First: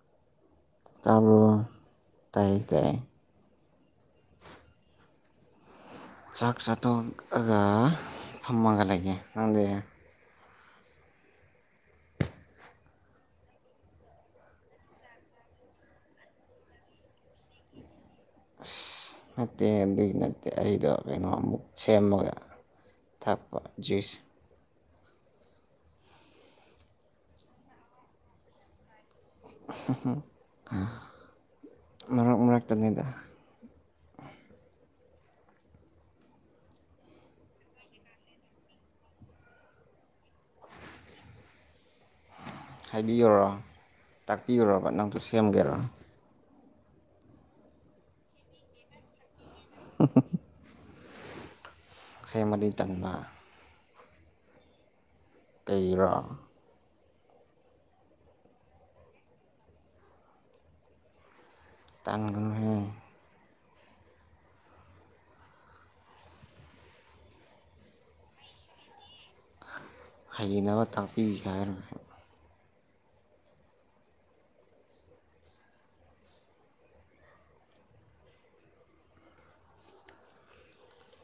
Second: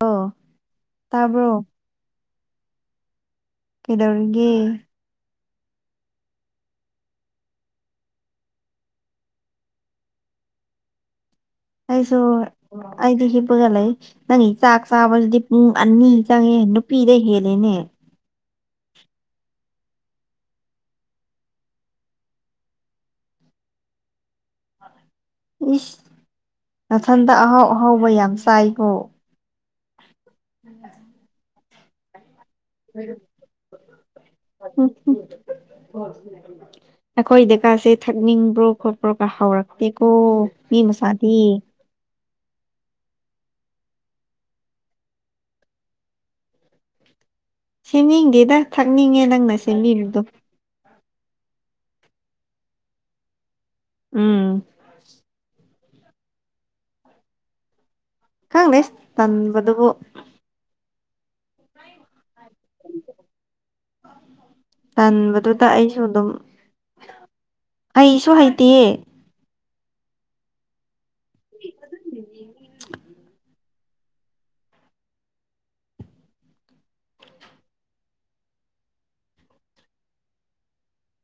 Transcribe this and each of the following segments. ꯑꯣ ꯇꯥꯕ꯭ꯔꯣ ꯇꯥꯏ ꯇꯥꯏ ꯀꯩꯗꯧꯔꯤꯒꯦ ꯆꯥꯛ ꯆꯥꯊꯣꯛꯑꯒ ꯐꯝꯃꯒ ꯂꯩꯒꯦ ꯅꯪꯗꯤ ꯑꯩꯁꯨ ꯑꯩꯗꯤ ꯍꯤꯞꯄꯒ ꯂꯩ ꯅꯪꯒꯤ ꯆꯥꯛ ꯆꯥꯕꯁꯤꯗꯤ ꯄꯨꯡ ꯑꯅꯤ ꯆꯪꯉꯦꯍꯦ ꯅꯨꯄꯤꯗꯩ ꯍꯦꯜꯂꯦꯅꯦ ꯑꯁ ꯅꯠꯇꯦ ꯑꯗꯨꯒꯤ ꯅꯠꯇꯦ ꯑꯩꯗꯣ ꯀꯩꯅꯣꯃꯨꯛ ꯁꯦꯝꯃꯒ ꯊꯛꯄ ꯖꯨꯁ ꯏꯁ ꯃꯊꯟꯗ ꯑꯍꯥꯎ ꯑꯍꯥꯎꯕ ꯌꯥꯝ ꯆꯥꯏꯀꯣ [unintelligible] ꯃꯔꯛ ꯃꯔꯛ [unintelligible] [inaudible] ꯑꯩꯈꯣꯏꯗꯀꯥꯁꯦ ꯊꯛꯅꯤꯡꯕ꯭ꯔꯣ ꯈꯣꯠꯄ꯭ꯔꯣ ꯀ ꯍꯧꯔꯛꯇꯦꯀꯣ ꯃꯤ ꯃꯆꯥꯗꯤ ꯍꯥꯏꯕꯤꯌꯨꯔꯣ ꯇꯥꯛꯄꯤꯌꯨꯔꯣꯕ ꯅꯪꯁꯨ ꯁꯦꯝꯒꯦꯔꯣ ꯁꯦꯝꯅꯤꯡꯗꯦꯗ ꯊꯛꯅꯤꯡꯉꯦ ꯅꯪꯅ ꯁꯦꯝꯕꯤꯕꯗꯣ ꯁꯦꯝꯕꯗꯤ ꯇꯟꯕ꯫ ꯎꯝ ꯀꯩꯒꯤꯔꯥ꯫ ꯈꯪꯗꯦ ꯇꯟꯕꯗꯨꯕꯨ꯫ ꯇꯟꯒꯅꯨꯍꯦ꯫ ꯇꯟꯕꯗꯨꯗ ꯑꯩꯁꯨ ꯗꯨꯝ ꯍꯩꯁꯨ ꯍꯩꯇꯤꯌꯦ꯫ ꯍꯩꯅꯕ ꯇꯥꯛꯄꯤꯒꯦ ꯍꯥꯏꯔ꯫ ꯎꯝ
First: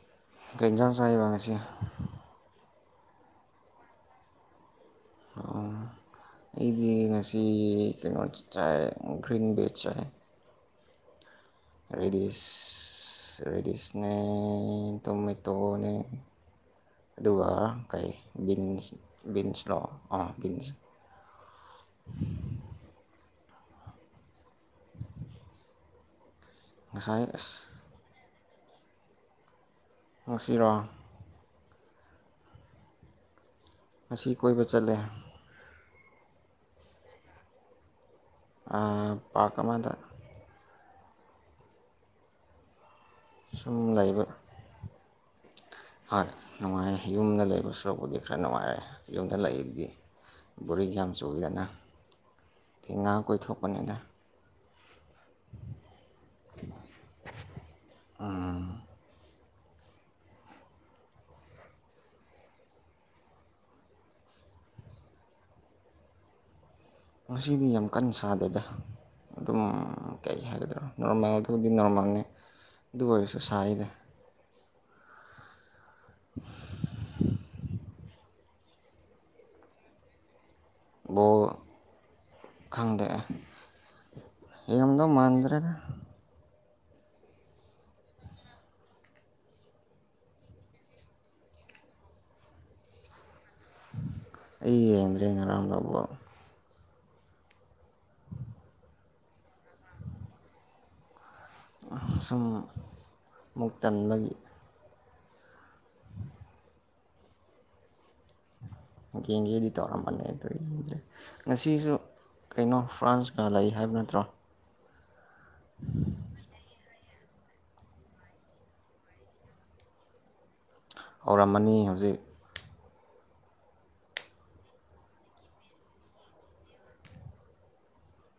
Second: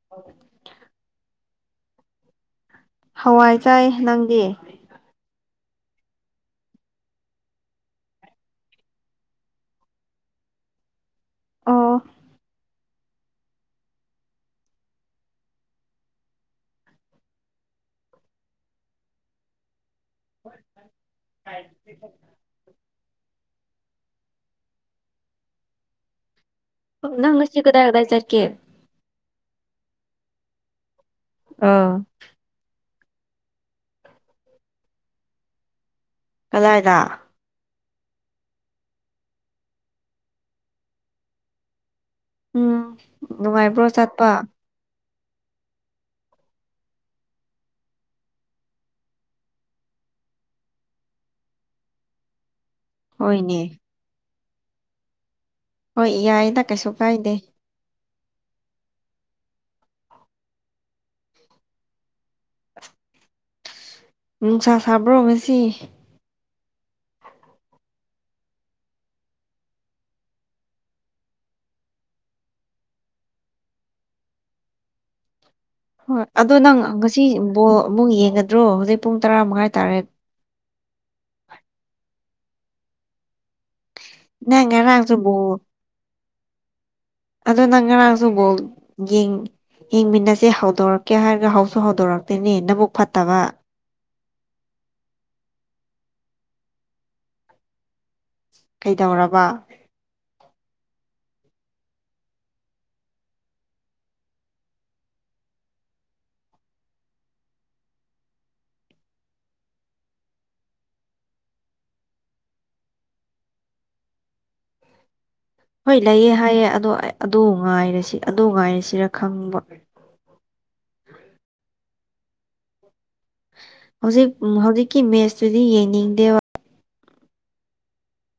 ꯑꯧ ꯀꯩ ꯏꯟꯖꯥꯡ ꯆꯥꯏꯕ ꯉꯁꯤ꯫ ꯍꯋꯥꯏ ꯆꯥꯏ ꯅꯪꯗꯤ꯫ ꯑꯣ ꯑꯩꯗꯤ ꯉꯁꯤ ꯀꯩꯅꯣ ꯆꯥꯏ ꯒ꯭ꯔꯤꯟ ꯕꯦꯖ ꯆꯥꯏ꯫ ꯑꯣ ꯔꯦꯗꯤꯁ ꯔꯦꯗꯤꯁꯅꯦ ꯇꯣꯃꯦꯇꯣꯅꯦ ꯑꯗꯨꯒ ꯀꯩ ꯕꯤꯟꯁ ꯕꯤꯟꯁꯂꯣ ꯑꯥ ꯕꯤꯟꯁ꯫ [inaudible] ꯉꯁꯥꯏ ꯅꯪ ꯉꯁꯤ ꯑꯁ ꯀꯗꯥꯏ ꯀꯗꯥꯏ ꯆꯠꯀꯦ꯫ ꯉꯁꯤꯔꯣ꯫ ꯑꯥ ꯉꯁꯤ ꯀꯣꯏꯕ ꯆꯠꯂꯦ꯫ ꯀꯔꯥꯢꯗ꯫ ꯑ ꯄꯥꯔꯛ ꯑꯃꯗ꯫ ꯎꯝ ꯁꯨꯝ ꯅꯨꯡꯉꯥꯏꯕ꯭ꯔꯣ ꯂꯩꯥꯕ ꯆꯠꯄ ꯍꯣꯏ ꯅꯨꯡꯉꯥꯏꯔꯦ ꯌꯨꯝꯗ ꯂꯩꯕꯁꯨꯨꯔꯕꯨꯗꯤ ꯈꯔ ꯅꯨꯡꯉꯥꯏꯔꯦ ꯌꯨꯝꯗ ꯂꯩꯔꯤꯗꯤ꯫ ꯕꯣꯔꯤꯡ ꯌꯥꯝ ꯆꯨꯏꯗꯅ ꯗꯨꯢ ꯉꯥꯛ ꯍꯣꯏꯅꯦ ꯀꯣꯏꯊꯣꯛꯄꯅꯤꯗ꯫ ꯍꯣꯏ ꯌꯥꯏꯌꯦꯗ ꯀꯩꯁꯨ ꯀꯥꯏꯗꯦ꯫ ꯎꯝ ꯅꯨꯡꯁꯥ ꯁꯥꯕ꯭ꯔꯣ ꯉꯁꯤ꯫ ꯉꯁꯤꯗꯤ ꯌꯥꯝ ꯀꯟ ꯁꯥꯗꯦꯗ꯫ ꯑꯗꯨꯝ ꯀꯩ ꯍꯥꯏꯒꯗ꯭ꯔꯥ ꯅꯣꯔꯃꯦꯜꯗꯨꯕꯨꯗꯤ ꯅꯣꯔꯃꯜꯅꯤ ꯑꯗꯨ ꯑꯣꯏꯔꯁꯨ ꯁꯥꯢꯌꯤꯗ꯫ ꯍꯣꯏ ꯑꯗꯣ ꯅꯪ ꯉꯁꯤ ꯕꯣꯜ ꯑꯃꯨ ꯌꯦꯡꯒꯗ꯭ꯔꯣ ꯍꯧꯖꯤꯛ ꯄꯨꯡ ꯇꯔꯥꯃꯉꯥꯏ ꯇꯥꯔꯦ꯫ ꯕꯣꯜ ꯈꯪꯗꯦ ꯅꯪ ꯌꯦꯡꯗꯧ ꯉꯔꯥꯡꯁꯨ ꯕꯣꯜ ꯃꯥꯟꯗ꯭ꯔꯦꯗ꯫ ꯑꯗꯣ ꯅꯪ ꯉꯔꯥꯡꯁꯨ ꯕꯣꯜ ꯌꯦꯡ ꯌꯦꯡꯃꯤꯟꯅꯁꯦ ꯍꯧꯗꯣꯔꯛꯀꯦ ꯍꯥꯏꯔꯒ ꯍꯧꯁꯨ ꯍꯧꯗꯣꯔꯛꯇꯦꯅꯦ ꯅꯕꯨꯛ ꯐꯠꯇꯕ꯫ ꯑꯩ ꯌꯦꯡꯗ꯭ꯔꯦ ꯉꯔꯥꯡ [unintelligible] ꯕꯣꯜ꯫ ꯗꯧꯔꯕ꯫ ꯁꯨꯝ ꯃꯨꯛ ꯇꯟꯕꯒꯤ꯫ ꯌꯦꯡꯒꯦꯗꯤ ꯇꯧꯔꯝꯕꯅꯦ ꯑꯗꯣ ꯌꯦꯡꯗ꯭ꯔꯦ ꯉꯁꯤꯁꯨ ꯀꯩꯅꯣ ꯐ꯭ꯔꯥꯟꯁꯀ ꯂꯩ ꯍꯥꯏꯕ ꯅꯠꯇ꯭ꯔꯣ꯫ ꯍꯣꯏ ꯂꯩꯑꯦ ꯍꯥꯏꯌꯦ ꯑꯗꯣ ꯑꯦ ꯑꯗꯨ ꯉꯥꯏꯔꯁꯤ ꯑꯗꯨ ꯉꯥꯏꯔꯁꯤꯔ ꯈꯪꯕ꯫ ꯍꯧꯔꯝꯃꯅꯤ ꯍꯧꯖꯤꯛ꯫ ꯍꯧꯖꯤꯛ ꯍꯧꯖꯤꯛꯀꯤ ꯃꯦꯁꯇꯨꯗꯤ ꯌꯦꯡꯅꯤꯡꯗꯦꯕ꯫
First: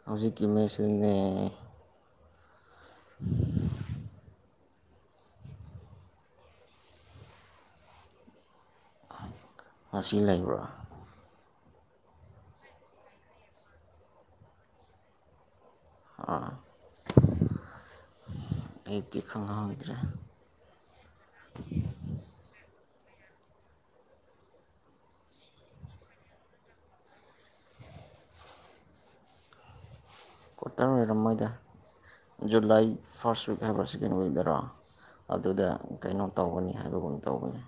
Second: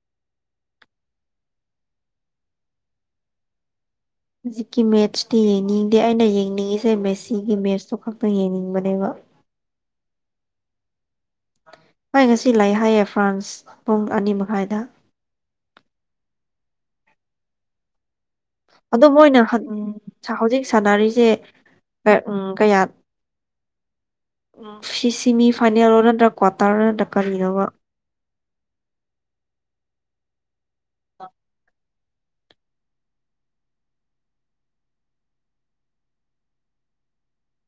ꯍꯧꯛꯀꯤ ꯃꯦꯁꯤꯅꯦ꯫ ꯍꯧꯖꯤꯛꯀꯤ ꯃꯦꯠꯁꯇꯤ ꯌꯦꯡꯅꯤꯡꯗꯦ ꯑꯩꯅ ꯌꯦꯡꯅꯤꯡꯉꯤꯁꯦ ꯃꯦꯁꯤꯒꯤ ꯃꯦꯠꯁꯇꯣ ꯈꯛꯇꯪ ꯌꯦꯡꯅꯤꯡꯕꯅꯦꯕ꯫ ꯉꯁꯤ ꯂꯩꯕ꯭ꯔꯥ ꯍꯣꯏ ꯉꯁꯤ ꯂꯩ ꯍꯥꯏꯌꯦ ꯐ꯭ꯔꯥꯟꯁ ꯄꯨꯡ ꯑꯅꯤ ꯃꯈꯥꯏꯗ ꯑꯥ ꯑꯗꯨ ꯃꯣꯏꯅ ꯍꯥꯟ ꯍꯧꯖꯤꯛ ꯁꯥꯟꯅꯔꯤꯁꯦ ꯎ ꯀꯌꯥ ꯎꯝ ꯐꯤ ꯁꯤꯅꯤ ꯐꯥꯏꯅꯦꯜꯂꯣ ꯅꯠꯇ꯭ꯔ ꯀ꯭ꯋꯥꯇꯔ ꯅꯠꯇ꯭ꯔ ꯀꯔꯤꯅꯣꯕ ꯀ꯭ꯋꯥꯇꯔ ꯑꯣꯏꯔꯝꯃꯣꯏꯗ ꯖꯨꯂꯥꯏ ꯐꯥꯔꯁꯠ ꯋꯤꯛ ꯍꯥꯏꯕꯔ ꯁꯦꯀꯦꯟ ꯋꯤꯛꯗꯔꯣ ꯑꯗꯨꯗ ꯀꯩꯅꯣ ꯇꯧꯒꯅꯤ ꯍꯥꯏꯕꯒꯨꯝ ꯇꯧꯕꯅꯤ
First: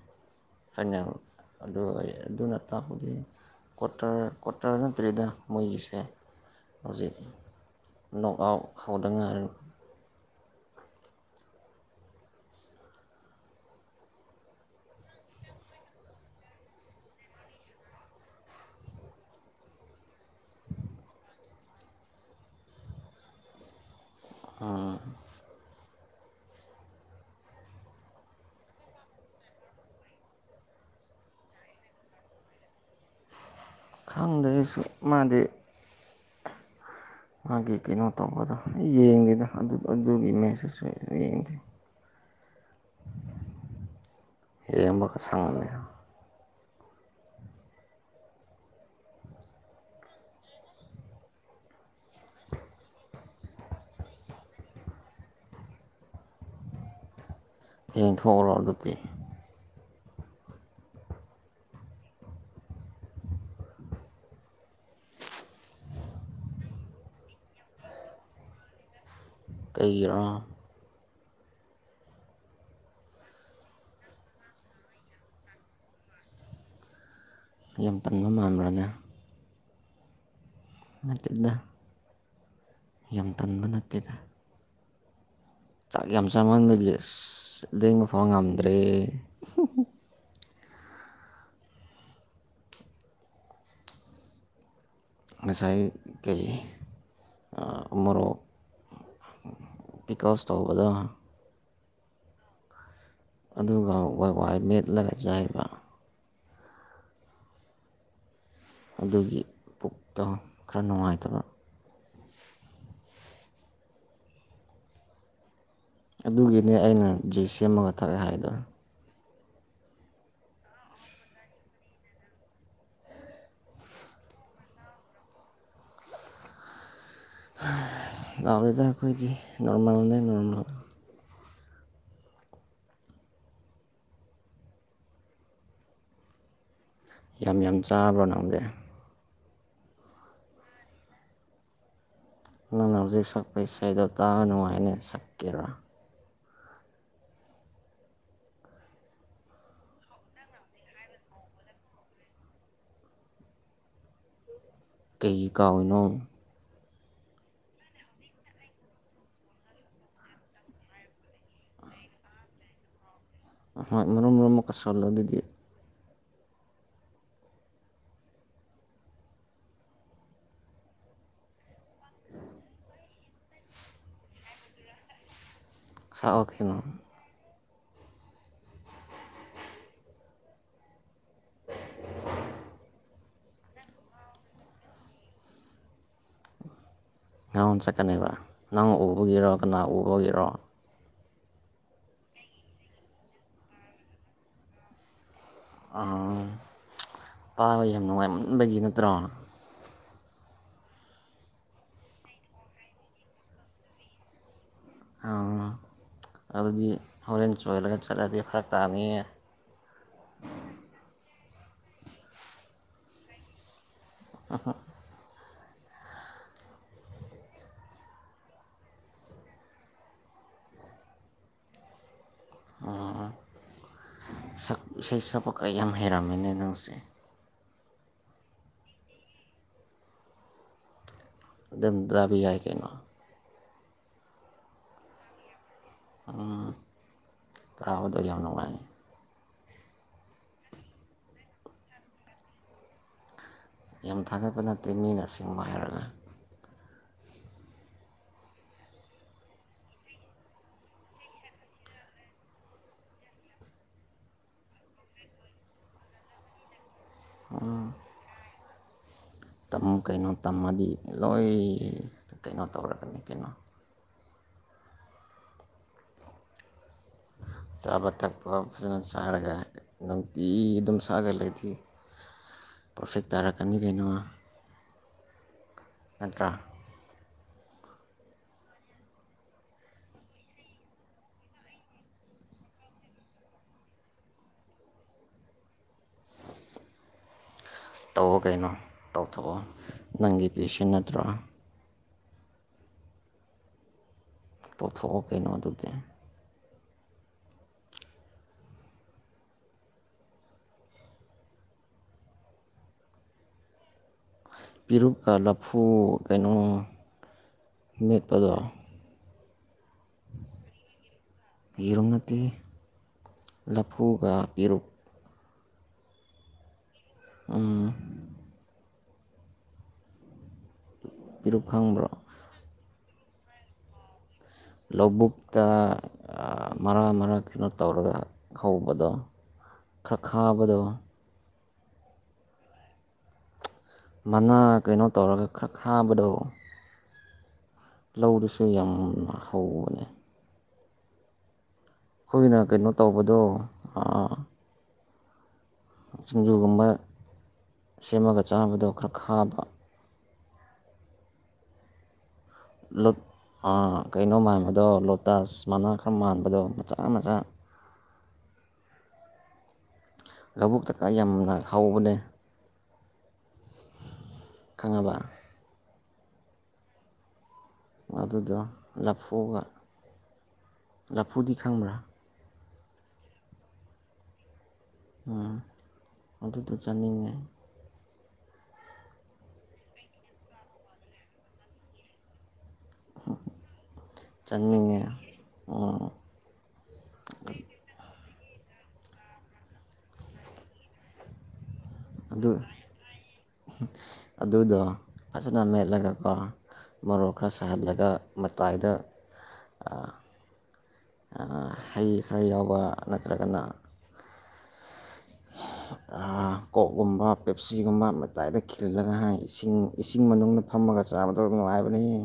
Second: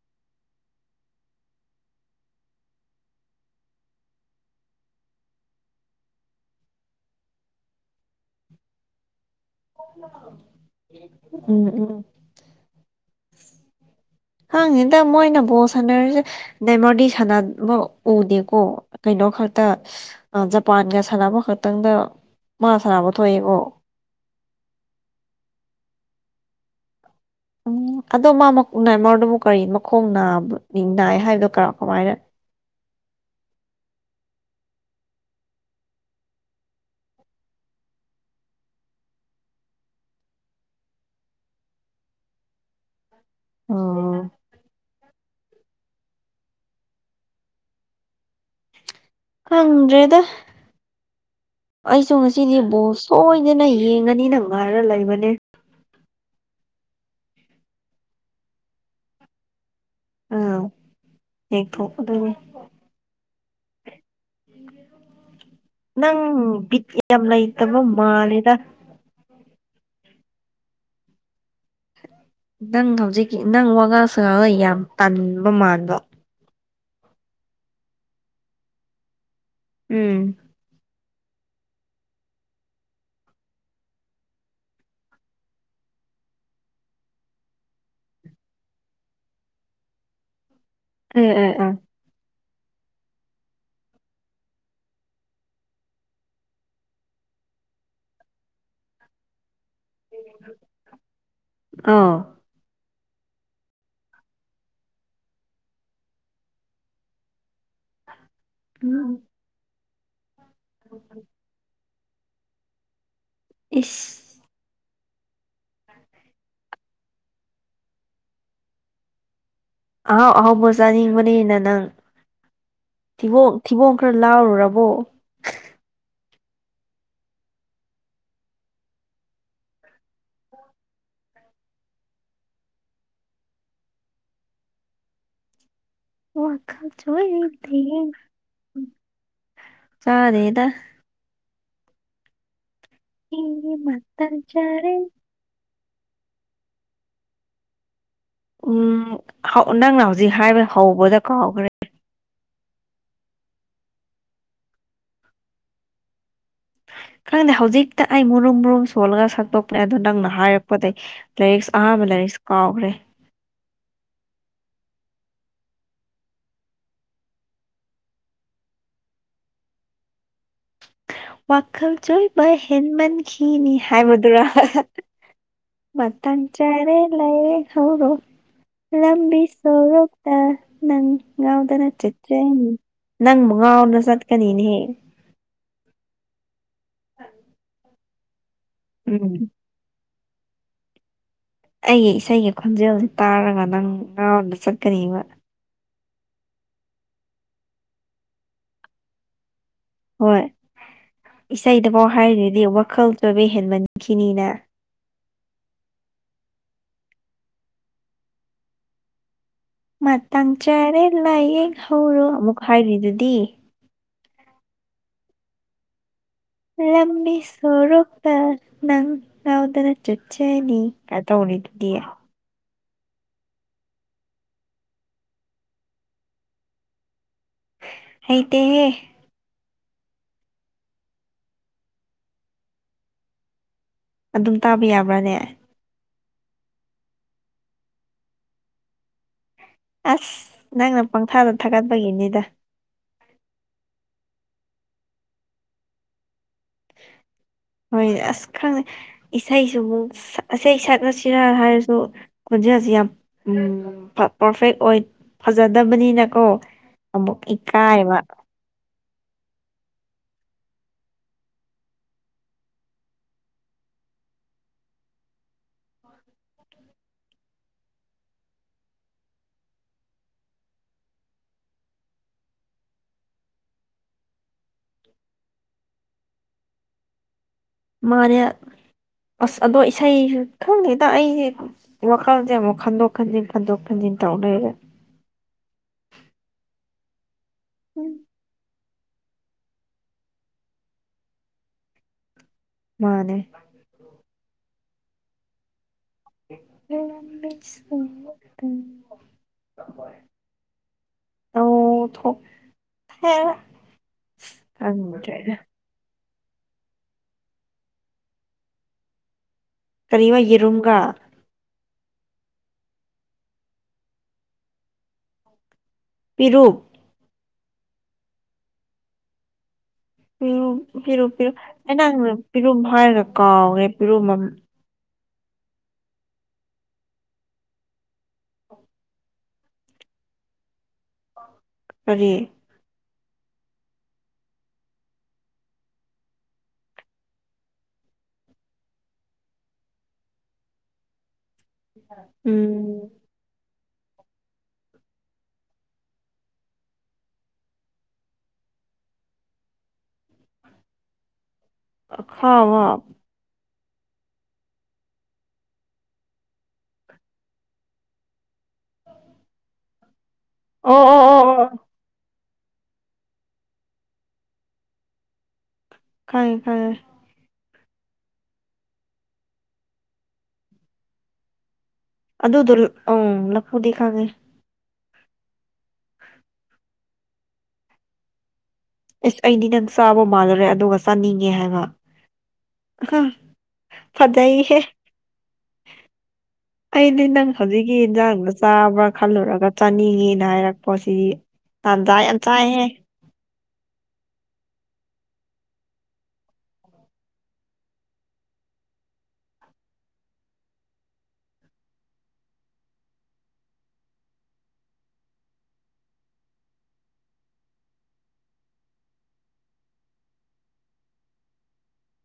ꯐꯥꯏꯅꯥꯜ ꯑꯗꯨ ꯑꯗꯨꯅ ꯇꯥꯛꯄꯗꯤ ꯀ꯭ꯋꯣꯔꯇꯔ ꯀ꯭ꯋꯣꯔꯇꯔ ꯅꯠꯇꯔꯤꯗ ꯃꯣꯏꯒꯤꯁꯦ ꯍꯧꯖꯤꯛ ꯅꯣꯛꯑꯥꯎꯠ ꯍꯧꯗꯥ ꯉꯥꯏꯔꯤ ꯎꯝ ꯎꯝ ꯈꯉꯗꯦꯗꯥ ꯃꯣꯏꯅ ꯕꯣꯁ ꯁꯥꯟꯅꯔꯤꯁꯦ ꯅꯦꯃꯔꯗꯤ ꯁꯅꯥ ꯕ ꯎꯗꯦꯀꯣ ꯀꯩꯅꯣ ꯈꯛꯇ ꯑꯥ ꯖꯄꯥꯟꯒ ꯁꯥꯟꯅꯕ ꯈꯛꯇꯪꯗ ꯃꯥ ꯁꯥꯟꯅꯕ ꯊꯣꯛꯑꯦꯀꯣ ꯑꯥ ꯎꯝ ꯑꯗꯣ ꯃꯥ ꯃꯛ ꯅꯦꯃꯔꯗꯨꯕꯨ ꯀꯔꯤ ꯃꯈꯣꯡ ꯅꯥꯕ ꯝ ꯅꯥꯏ ꯍꯥꯏꯕꯗꯣ ꯀ ꯀꯃꯥꯏꯅ ꯈꯪꯗꯔꯦ ꯑꯩꯁꯨ ꯃꯥꯗꯤ ꯃꯥꯒꯤ ꯀꯩꯅꯣ ꯇꯧꯕꯗꯣ ꯌꯦꯡꯗꯦꯗ ꯑꯗꯨ ꯑꯗꯨꯒꯤ ꯃꯦꯆꯁꯨ ꯌꯦꯡꯗꯦ ꯑꯣ ꯌꯦꯕꯒ ꯁꯥꯡꯅꯦ ꯈꯪꯗ꯭ꯔꯦꯗ ꯑꯩꯁꯨ ꯉꯁꯤꯗꯤ ꯕꯜ ꯁꯣꯏꯗꯅ ꯌꯦꯡꯉꯅꯤꯅ ꯉꯥꯏꯔ ꯂꯩꯕꯅꯦ ꯌꯦꯡꯊꯣꯛꯎꯔꯣ ꯑꯗꯨꯗꯤ ꯑꯥ ꯌꯦꯡꯊꯣꯛ ꯑꯗꯣꯏꯅꯤ ꯅꯪ ꯕꯤꯠ ꯌꯥꯝ ꯂꯩꯇꯕ ꯃꯥꯜꯂꯦꯗ ꯀꯩꯒꯤꯔꯣ ꯅꯪ ꯍꯧꯖꯤꯛꯀꯤ ꯅꯪ ꯋꯥꯉꯪ ꯁꯥꯉꯥꯪ ꯗꯣ ꯌꯥꯝ ꯇꯥꯟꯕ ꯃꯥꯟꯕ ꯌꯥꯝ ꯇꯟꯕ ꯃꯥꯟꯕ꯭ꯔꯅꯦ ꯎꯝ ꯅꯥꯇꯦꯗ ꯌꯥꯝ ꯇꯟꯕꯥ ꯅꯇꯦꯗꯥ ꯆꯥꯛ ꯌꯥꯝ ꯆꯃꯟꯕꯒꯤ ꯑꯁ ꯂꯦꯡꯕ ꯐꯥꯎ ꯉꯝꯗ꯭ꯔꯦ ꯎꯝ ꯎ ꯎꯝ ꯉꯁꯥꯏ ꯀꯩ ꯑꯥ ꯃꯣꯔꯣꯛ ꯕꯤꯀꯣꯁ ꯇꯧꯕꯗꯣ ꯑꯣ ꯑꯗꯨꯒ ꯋꯥꯏ ꯋꯥꯏ ꯃꯦꯠꯂꯒ ꯆꯥꯏꯕ ꯑꯗꯨꯒꯤ ꯄꯨꯛꯇꯣ ꯈꯔ ꯅꯨꯡꯉꯥꯏꯇꯕ ꯏꯁ ꯑꯗꯨꯒꯤꯅꯦ ꯑꯩꯅ ꯖꯨꯏ ꯁꯦꯝꯃꯒ ꯊꯛꯑꯦ ꯍꯥꯏꯗꯣ ꯑꯍꯥꯎ ꯑꯍꯥꯎꯕ ꯆꯥꯅꯤꯡꯕꯅꯤꯅ ꯅꯪ ꯊꯤꯕꯣꯛ ꯊꯏ ꯊꯤꯕꯣꯡ ꯈꯔ ꯂꯥꯎꯔꯨꯔꯕꯣ ꯂꯥꯑꯣꯗꯦꯗꯥ ꯑꯩꯈꯣꯏꯗꯤ ꯅꯣꯔꯃꯦꯜ ꯅꯦ ꯅꯣꯔꯃꯜ ꯋꯥ ꯈꯥꯟ ꯆꯣꯏꯔꯦ ꯌꯥꯝ ꯌꯥꯝ ꯇꯦꯟ ꯆꯥꯕ꯭ꯔꯣ ꯅꯪꯗꯤ ꯆꯥꯗꯦꯗ ꯅꯪꯅ ꯍꯧꯖꯤꯛ ꯁꯛꯄ ꯏꯒꯤ ꯏꯁꯩꯗꯣ ꯃꯇꯝ ꯇꯥꯕ ꯆꯥꯔꯦ ꯅꯨꯡꯉꯥꯏꯅꯦ ꯁꯛꯀꯦꯔꯥ ꯎꯝ ꯍꯧ ꯅꯪꯅ ꯍꯧꯖꯤꯛ ꯍꯥꯏꯕ ꯍꯧꯕꯗ ꯀꯥꯎꯈ꯭ꯔꯦ ꯀꯩꯒꯤ ꯀꯥꯎꯔꯤꯅꯣ ꯈꯪꯗꯦ ꯍꯧꯖꯤꯛꯇꯥ ꯑꯩ ꯃꯨꯔꯨꯝ ꯃꯨꯔꯨꯝ ꯁꯣꯜꯂꯥꯒ ꯁꯛꯇꯣꯛꯄꯥꯅꯦ ꯑꯗꯨ ꯅꯪꯅꯥ ꯍꯥꯏꯔꯛꯄꯥꯗꯩ ꯂꯥꯏꯔꯤꯛꯁꯨ ꯑꯍꯥꯟꯕ ꯂꯥꯏꯔꯤꯛꯁꯨ ꯀꯥꯎꯈ꯭ꯔꯦ ꯅꯍꯥꯟ ꯃꯔꯨꯝ ꯃꯔꯨꯝ ꯑꯃꯨꯛꯀꯥ ꯁꯣꯜꯂꯨ ꯑꯗꯨꯗꯤ ꯋꯥꯈꯜ ꯆꯣꯏꯕꯥ ꯍꯦꯟꯃꯟꯈꯤꯅꯤ ꯍꯥꯏꯕꯗꯨꯔꯥ ꯃꯇꯥꯡ ꯁꯛꯑꯣ ꯀꯩꯅꯣ ꯆꯥꯔꯦ ꯂꯥꯌꯦꯡ ꯍꯧꯔꯣ ꯂꯝꯕꯤ ꯁꯣꯔꯣꯛꯇꯥ ꯅꯪ ꯉꯥꯎꯗꯥꯅ ꯆꯠꯆꯥꯅꯤ ꯅꯪꯕꯨ ꯉꯥꯎꯗꯥꯅ ꯆꯠꯀꯥꯅꯤꯅꯦꯍꯦ ꯉꯥꯎꯅ ꯆꯠꯀꯥꯅꯦꯕꯥ ꯅꯪ ꯎꯝ ꯎꯕꯒꯤꯔꯣ ꯀꯅꯥ ꯎꯕꯥꯒꯤꯔꯣ ꯑꯩꯒꯤ ꯏꯁꯩꯒꯤ ꯈꯣꯟꯖꯦꯜꯁꯤ ꯇꯥꯔꯥꯒ ꯅꯪ ꯉꯥꯎꯅꯥ ꯆꯠꯀꯥꯅꯤꯕꯥ ꯑꯥ ꯇꯥꯕꯥ ꯌꯥꯝ ꯅꯨꯡꯉꯥꯏꯃꯟꯕꯥꯒꯤ ꯅꯠꯇ꯭ꯔꯣ ꯍꯣꯏ ꯏꯁꯩꯗꯥꯐꯥꯎ ꯍꯥꯏꯔꯤꯗꯤ ꯋꯥꯈꯜ ꯆꯣꯏꯕꯥ ꯍꯦꯟꯃꯟꯈꯤꯅꯤꯅꯥ ꯑꯥ ꯑꯗꯨꯗꯤ ꯍꯣꯔꯦꯟ ꯆꯣꯏꯍꯟꯂꯥꯒ ꯆꯠꯂꯗꯤ ꯐꯥꯔꯛ ꯇꯥꯅꯤꯍꯦ ꯃꯇꯥꯡ ꯆꯥꯔꯦ ꯂꯥꯏꯌꯦꯡ ꯍꯧꯔꯣ ꯑꯃꯨꯛꯀꯥ ꯍꯥꯏꯔꯤꯗꯨꯗꯤ [unintelligible] ꯂꯝꯕꯤ ꯁꯣꯔꯣꯛꯇꯥ ꯅꯪ ꯉꯥꯎꯗꯥꯅ ꯆꯠ ꯆꯥꯅꯤ ꯀꯥ ꯇꯧꯔꯤꯗꯨꯗꯤ ꯑꯥ ꯁꯛ ꯏꯁꯩ ꯁꯛꯄꯥꯀꯥ ꯌꯥꯝ ꯍꯩꯔꯝꯃꯦꯅꯦ ꯅꯪꯁꯦ ꯍꯩꯇꯦꯍꯦ ꯑꯗꯨꯝ ꯇꯥꯕ ꯌꯥꯏ ꯀꯩꯅꯣ ꯑꯗꯨꯝ ꯇꯥꯕꯥ ꯌꯥꯕ꯭ꯔꯥꯅꯦ ꯎꯝ ꯇꯥꯕꯥꯗꯥ ꯌꯥꯝ ꯅꯨꯡꯉꯥꯏꯌꯦ ꯑꯁ ꯅꯪꯅꯥ ꯄꯪꯊꯥꯗꯥ ꯊꯥꯒꯠꯄꯥꯒꯤꯅꯤꯗꯥ ꯌꯥꯝ ꯊꯥꯒꯠꯄꯥ ꯅꯠꯇꯦ ꯃꯤꯅꯥ ꯑꯥꯁꯦꯡꯕꯥ ꯍꯥꯏꯔꯥꯒꯥ ꯍꯣꯏ ꯑꯁ ꯈꯪꯗꯦ ꯏꯁꯩꯁꯨ ꯁꯛ ꯏꯁꯩ ꯁꯛꯔꯥꯁꯤꯔꯥ ꯍꯥꯏꯔꯥꯁꯨ ꯈꯣꯟꯖꯦꯜꯁꯤ ꯌꯥꯝ ꯄ꯭ꯔꯐꯦꯛ ꯑꯣꯏ ꯐꯥꯖꯥꯗꯥꯕꯅꯤꯅꯥꯀꯣ ꯑꯃꯨꯛ ꯏꯀꯥꯏꯕꯥ ꯇꯝꯃꯨ ꯀꯩꯅꯣ ꯇꯝꯃꯥꯗꯤ ꯂꯣꯏ ꯀꯩꯅꯣ ꯇꯧꯔꯛꯀꯥꯅꯤ ꯀꯩꯅꯣ ꯆꯥꯕꯥ ꯊꯛꯄꯥ ꯐꯥꯖꯥꯅ ꯆꯥꯔꯒꯥ ꯅꯨꯡꯇꯤ ꯑꯗꯨꯝ ꯁꯥꯑꯥꯒꯥ ꯂꯩꯗꯤ ꯄ꯭ꯔꯐꯦꯛ ꯇꯥꯔꯛꯀꯥꯅꯤ ꯀꯩꯅꯣ ꯅꯠꯇ꯭ꯔ ꯃꯥꯅꯦ ꯑꯁ ꯑꯗꯣ ꯏꯁꯩꯁꯨ ꯈꯪꯗꯦꯗꯥ ꯑꯩꯁꯤ ꯗꯨꯝ ꯋꯥꯈꯜꯁꯦ ꯑꯃꯨꯛ ꯈꯟꯗꯣꯛ ꯈꯟꯖꯤꯟ ꯈꯟꯗꯣꯛ ꯈꯟꯖꯤꯟ ꯇꯧ ꯂꯩꯔꯦ ꯎꯝ ꯇꯧꯑꯣ ꯀꯩꯅꯣ ꯇꯧꯊꯣꯛꯑꯣ ꯅꯪꯒꯤ ꯄꯨꯟꯁꯤ ꯅꯠꯇ꯭ꯔꯣ ꯃꯥꯅꯦ ꯇꯧꯊꯣꯛꯑꯣ ꯀꯩꯅꯣ ꯑꯗꯨꯗꯤ [inaudible] [unintelligible] ꯇꯧꯊꯣꯛ [unintelligible] ꯄꯦꯔꯨꯛꯀꯥ ꯂꯥꯐꯨ ꯀꯩꯅꯣ ꯃꯦꯠꯄꯥꯗꯣ ꯀꯔꯤꯕꯥ ꯌꯦꯔꯨꯝꯒꯥ ꯌꯦꯔꯨꯝ ꯅꯠꯇꯦꯍꯦ ꯂꯥꯐꯨꯒꯥ ꯄꯦꯔꯨꯛ ꯄꯦꯔꯨꯛ ꯎꯝ꯫ ꯄꯤꯔꯨꯛ ꯄꯤꯔꯨꯛ ꯄꯦꯔꯨꯛ ꯑ ꯈꯪꯕ꯭ꯔꯣ ꯅꯪ ꯄꯤꯔꯨꯝ ꯍꯥꯏꯔꯒ ꯀꯥꯎꯔꯦ ꯄꯤꯔꯨꯝ ꯑꯃ ꯂꯧꯕꯨꯛꯇ ꯃꯔꯥ ꯃꯔꯥ ꯀꯩꯅꯣ ꯇꯧꯔꯒ ꯍꯧꯕꯗꯣ꯫ ꯈꯔ ꯈꯥꯕꯗꯣ ꯀꯔꯤ ꯃꯅꯥ ꯀꯩꯅꯣ ꯇꯧꯔꯒ ꯈ ꯈꯥꯕꯗꯣ ꯂꯧꯗꯨꯁꯨ ꯌꯥꯝꯅ ꯍꯧꯕꯅꯦ ꯈꯣꯏꯅꯒꯤꯅ ꯀꯩꯅꯣ ꯎꯝ ꯇꯧꯕꯗꯣ ꯁꯤꯡꯖꯨꯒꯨꯝꯕ ꯁꯦꯝꯃꯒ ꯆꯥꯕꯗꯣ ꯈꯔ ꯈꯥꯕ ꯑꯈꯥꯕ ꯀꯩꯅꯣ ꯃꯥꯟꯕꯗꯣ ꯂꯣꯇꯥꯁ ꯃꯅꯥ ꯈꯔ ꯃꯥꯟꯕꯗꯣ ꯃꯆꯥ ꯃꯆꯥ ꯂꯧꯕꯨꯛꯇ ꯑꯣ ꯀꯥ ꯑꯣ ꯑꯣ ꯌꯥꯝꯅ ꯑꯣ ꯍꯧꯕꯅꯦ ꯈꯪꯉꯕ ꯈꯪꯉꯦ ꯈꯪꯉꯦ ꯑꯗꯨꯗꯣ ꯂꯐꯨꯒ ꯂꯐꯨꯗꯤ ꯈꯪꯕ꯭ꯔꯥ ꯑꯗꯨꯗꯣ ꯑꯪ ꯂꯐꯨꯗꯤ ꯈꯪꯉꯦ ꯎꯝ ꯑꯗꯨꯗꯣ ꯆꯅꯤꯡꯉꯦ ꯑꯁ ꯑꯩꯗꯤ ꯅꯪ ꯆꯥꯕ ꯃꯥꯜꯂꯨꯔꯦ ꯑꯗꯨꯒ ꯆꯥꯅꯤꯡꯉꯦ ꯍꯥꯏꯕ ꯈꯪ ꯐꯗꯩ ꯍꯦ ꯆꯥꯅꯤꯡꯉꯦ ꯑꯩꯗꯤ ꯅꯪ ꯍꯧꯖꯤꯛꯀꯤ ꯏꯟꯖꯥꯡꯗꯣ ꯆꯥꯕ꯭ꯔꯥ ꯈꯜꯂꯨꯔꯒ ꯆꯥꯅꯤꯡꯉꯦꯅ ꯍꯥꯏꯔꯛꯄ ꯁꯤꯗꯤ ꯇꯥꯟꯖꯥ ꯌꯥꯝ ꯑꯗꯨ ꯆꯥꯏ ꯍꯦ ꯑꯗꯨꯗꯣ ꯐꯖꯅ ꯃꯦꯠꯂꯒꯀꯣ ꯃꯔꯣꯛ ꯈꯔ ꯁꯥꯍꯜꯂꯒ ꯃꯇꯥꯏꯗ ꯍꯩ ꯈꯔ ꯌꯥꯎꯕ ꯅꯠꯇ꯭ꯔꯒꯅ ꯀꯣꯛꯒꯨꯝꯕ ꯄꯦꯞꯁꯤꯒꯨꯝꯕ ꯃꯇꯥꯏꯗ ꯈꯤꯜꯂꯒ ꯍꯥꯏ ꯏꯁꯤꯡ ꯏꯁꯤꯡ ꯃꯅꯨꯡꯗ ꯐꯝꯃꯒ ꯆꯥꯕꯗꯣ ꯅꯨꯡꯉꯥꯏꯕꯅꯤꯍꯦ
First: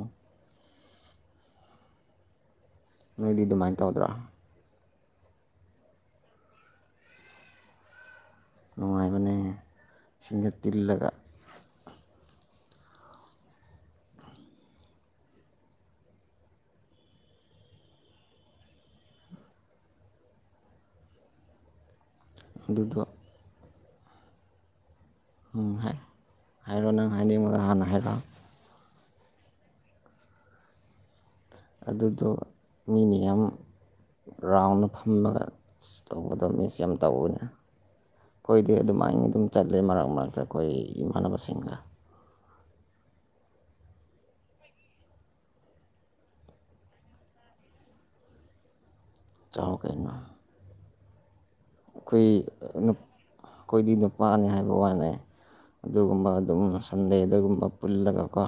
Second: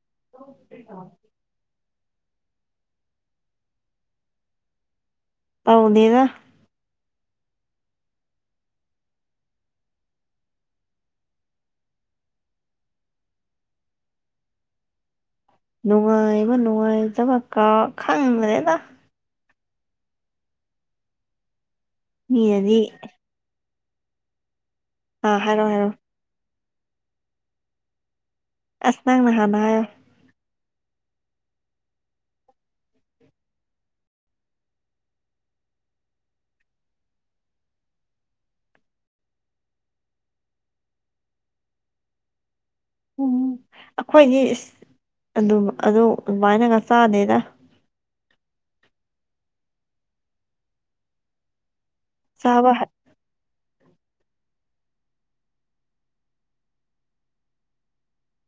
[inaudible] ꯅꯣꯏꯗꯤ ꯗꯨꯃꯥꯏꯅ ꯇꯧꯗ꯭ꯔꯥ ꯄꯥꯎꯗꯦꯗ ꯅꯨꯡꯉꯥꯏꯕꯅꯦ ꯁꯤꯡꯗ ꯇꯤꯜꯂꯒ ꯅꯨꯡꯉꯥꯏꯕ ꯅꯨꯡꯉꯥꯏꯇꯕ ꯀꯥꯎ ꯈꯪꯗꯔꯦꯗ ꯃꯤꯅꯗꯤ ꯑꯗꯨꯗꯣ ꯑꯥ ꯍꯥꯏꯔꯣ ꯎꯝ ꯍꯥꯏꯔꯣ ꯍꯥꯏ ꯍꯥꯏꯔꯣ ꯅꯪ ꯍꯥꯏꯅꯤꯡꯕꯗꯣ ꯍꯥꯟꯅ ꯍꯥꯏꯔꯣ ꯑꯁ ꯅꯪꯅ ꯍꯥꯟꯅ ꯍꯥꯏꯌꯣ ꯑꯗꯨꯗꯣ ꯃꯤꯅꯤ ꯌꯥꯝ ꯔꯥꯎꯟꯗ ꯐꯝꯃꯒ ꯇꯧꯕꯒꯗꯝꯅꯤ ꯃꯤꯁꯦ ꯌꯥꯝ ꯇꯧꯕꯅꯦ ꯈꯣꯏꯗꯤ ꯑꯗꯨꯃꯥꯏꯅ ꯑꯗꯨꯝ ꯆꯠꯂꯦ ꯃꯔꯛ ꯃꯔꯛꯇ ꯈꯣꯏ ꯏꯃꯥꯟꯅꯕꯁꯤꯡꯒ ꯎꯝ ꯑꯈꯣꯏꯗꯤ ꯏꯁ ꯑꯗꯨꯝ ꯑꯗꯨ ꯑꯗꯨꯃꯥꯏꯅꯒ ꯆꯥꯗꯦꯗ ꯆꯥꯎ ꯀꯩꯅꯣ ꯈꯣꯏ ꯆꯥꯕ ꯍ ꯈꯣꯏꯗꯤ ꯅꯨꯄꯥꯅꯦ ꯍꯥꯏꯕ ꯋꯥꯅꯦ ꯑꯗꯨꯒꯨꯝꯕ ꯑꯗꯨꯝ ꯁꯟꯗꯦꯗ ꯒꯨꯝꯕ ꯄꯨꯜꯂꯒꯀꯣ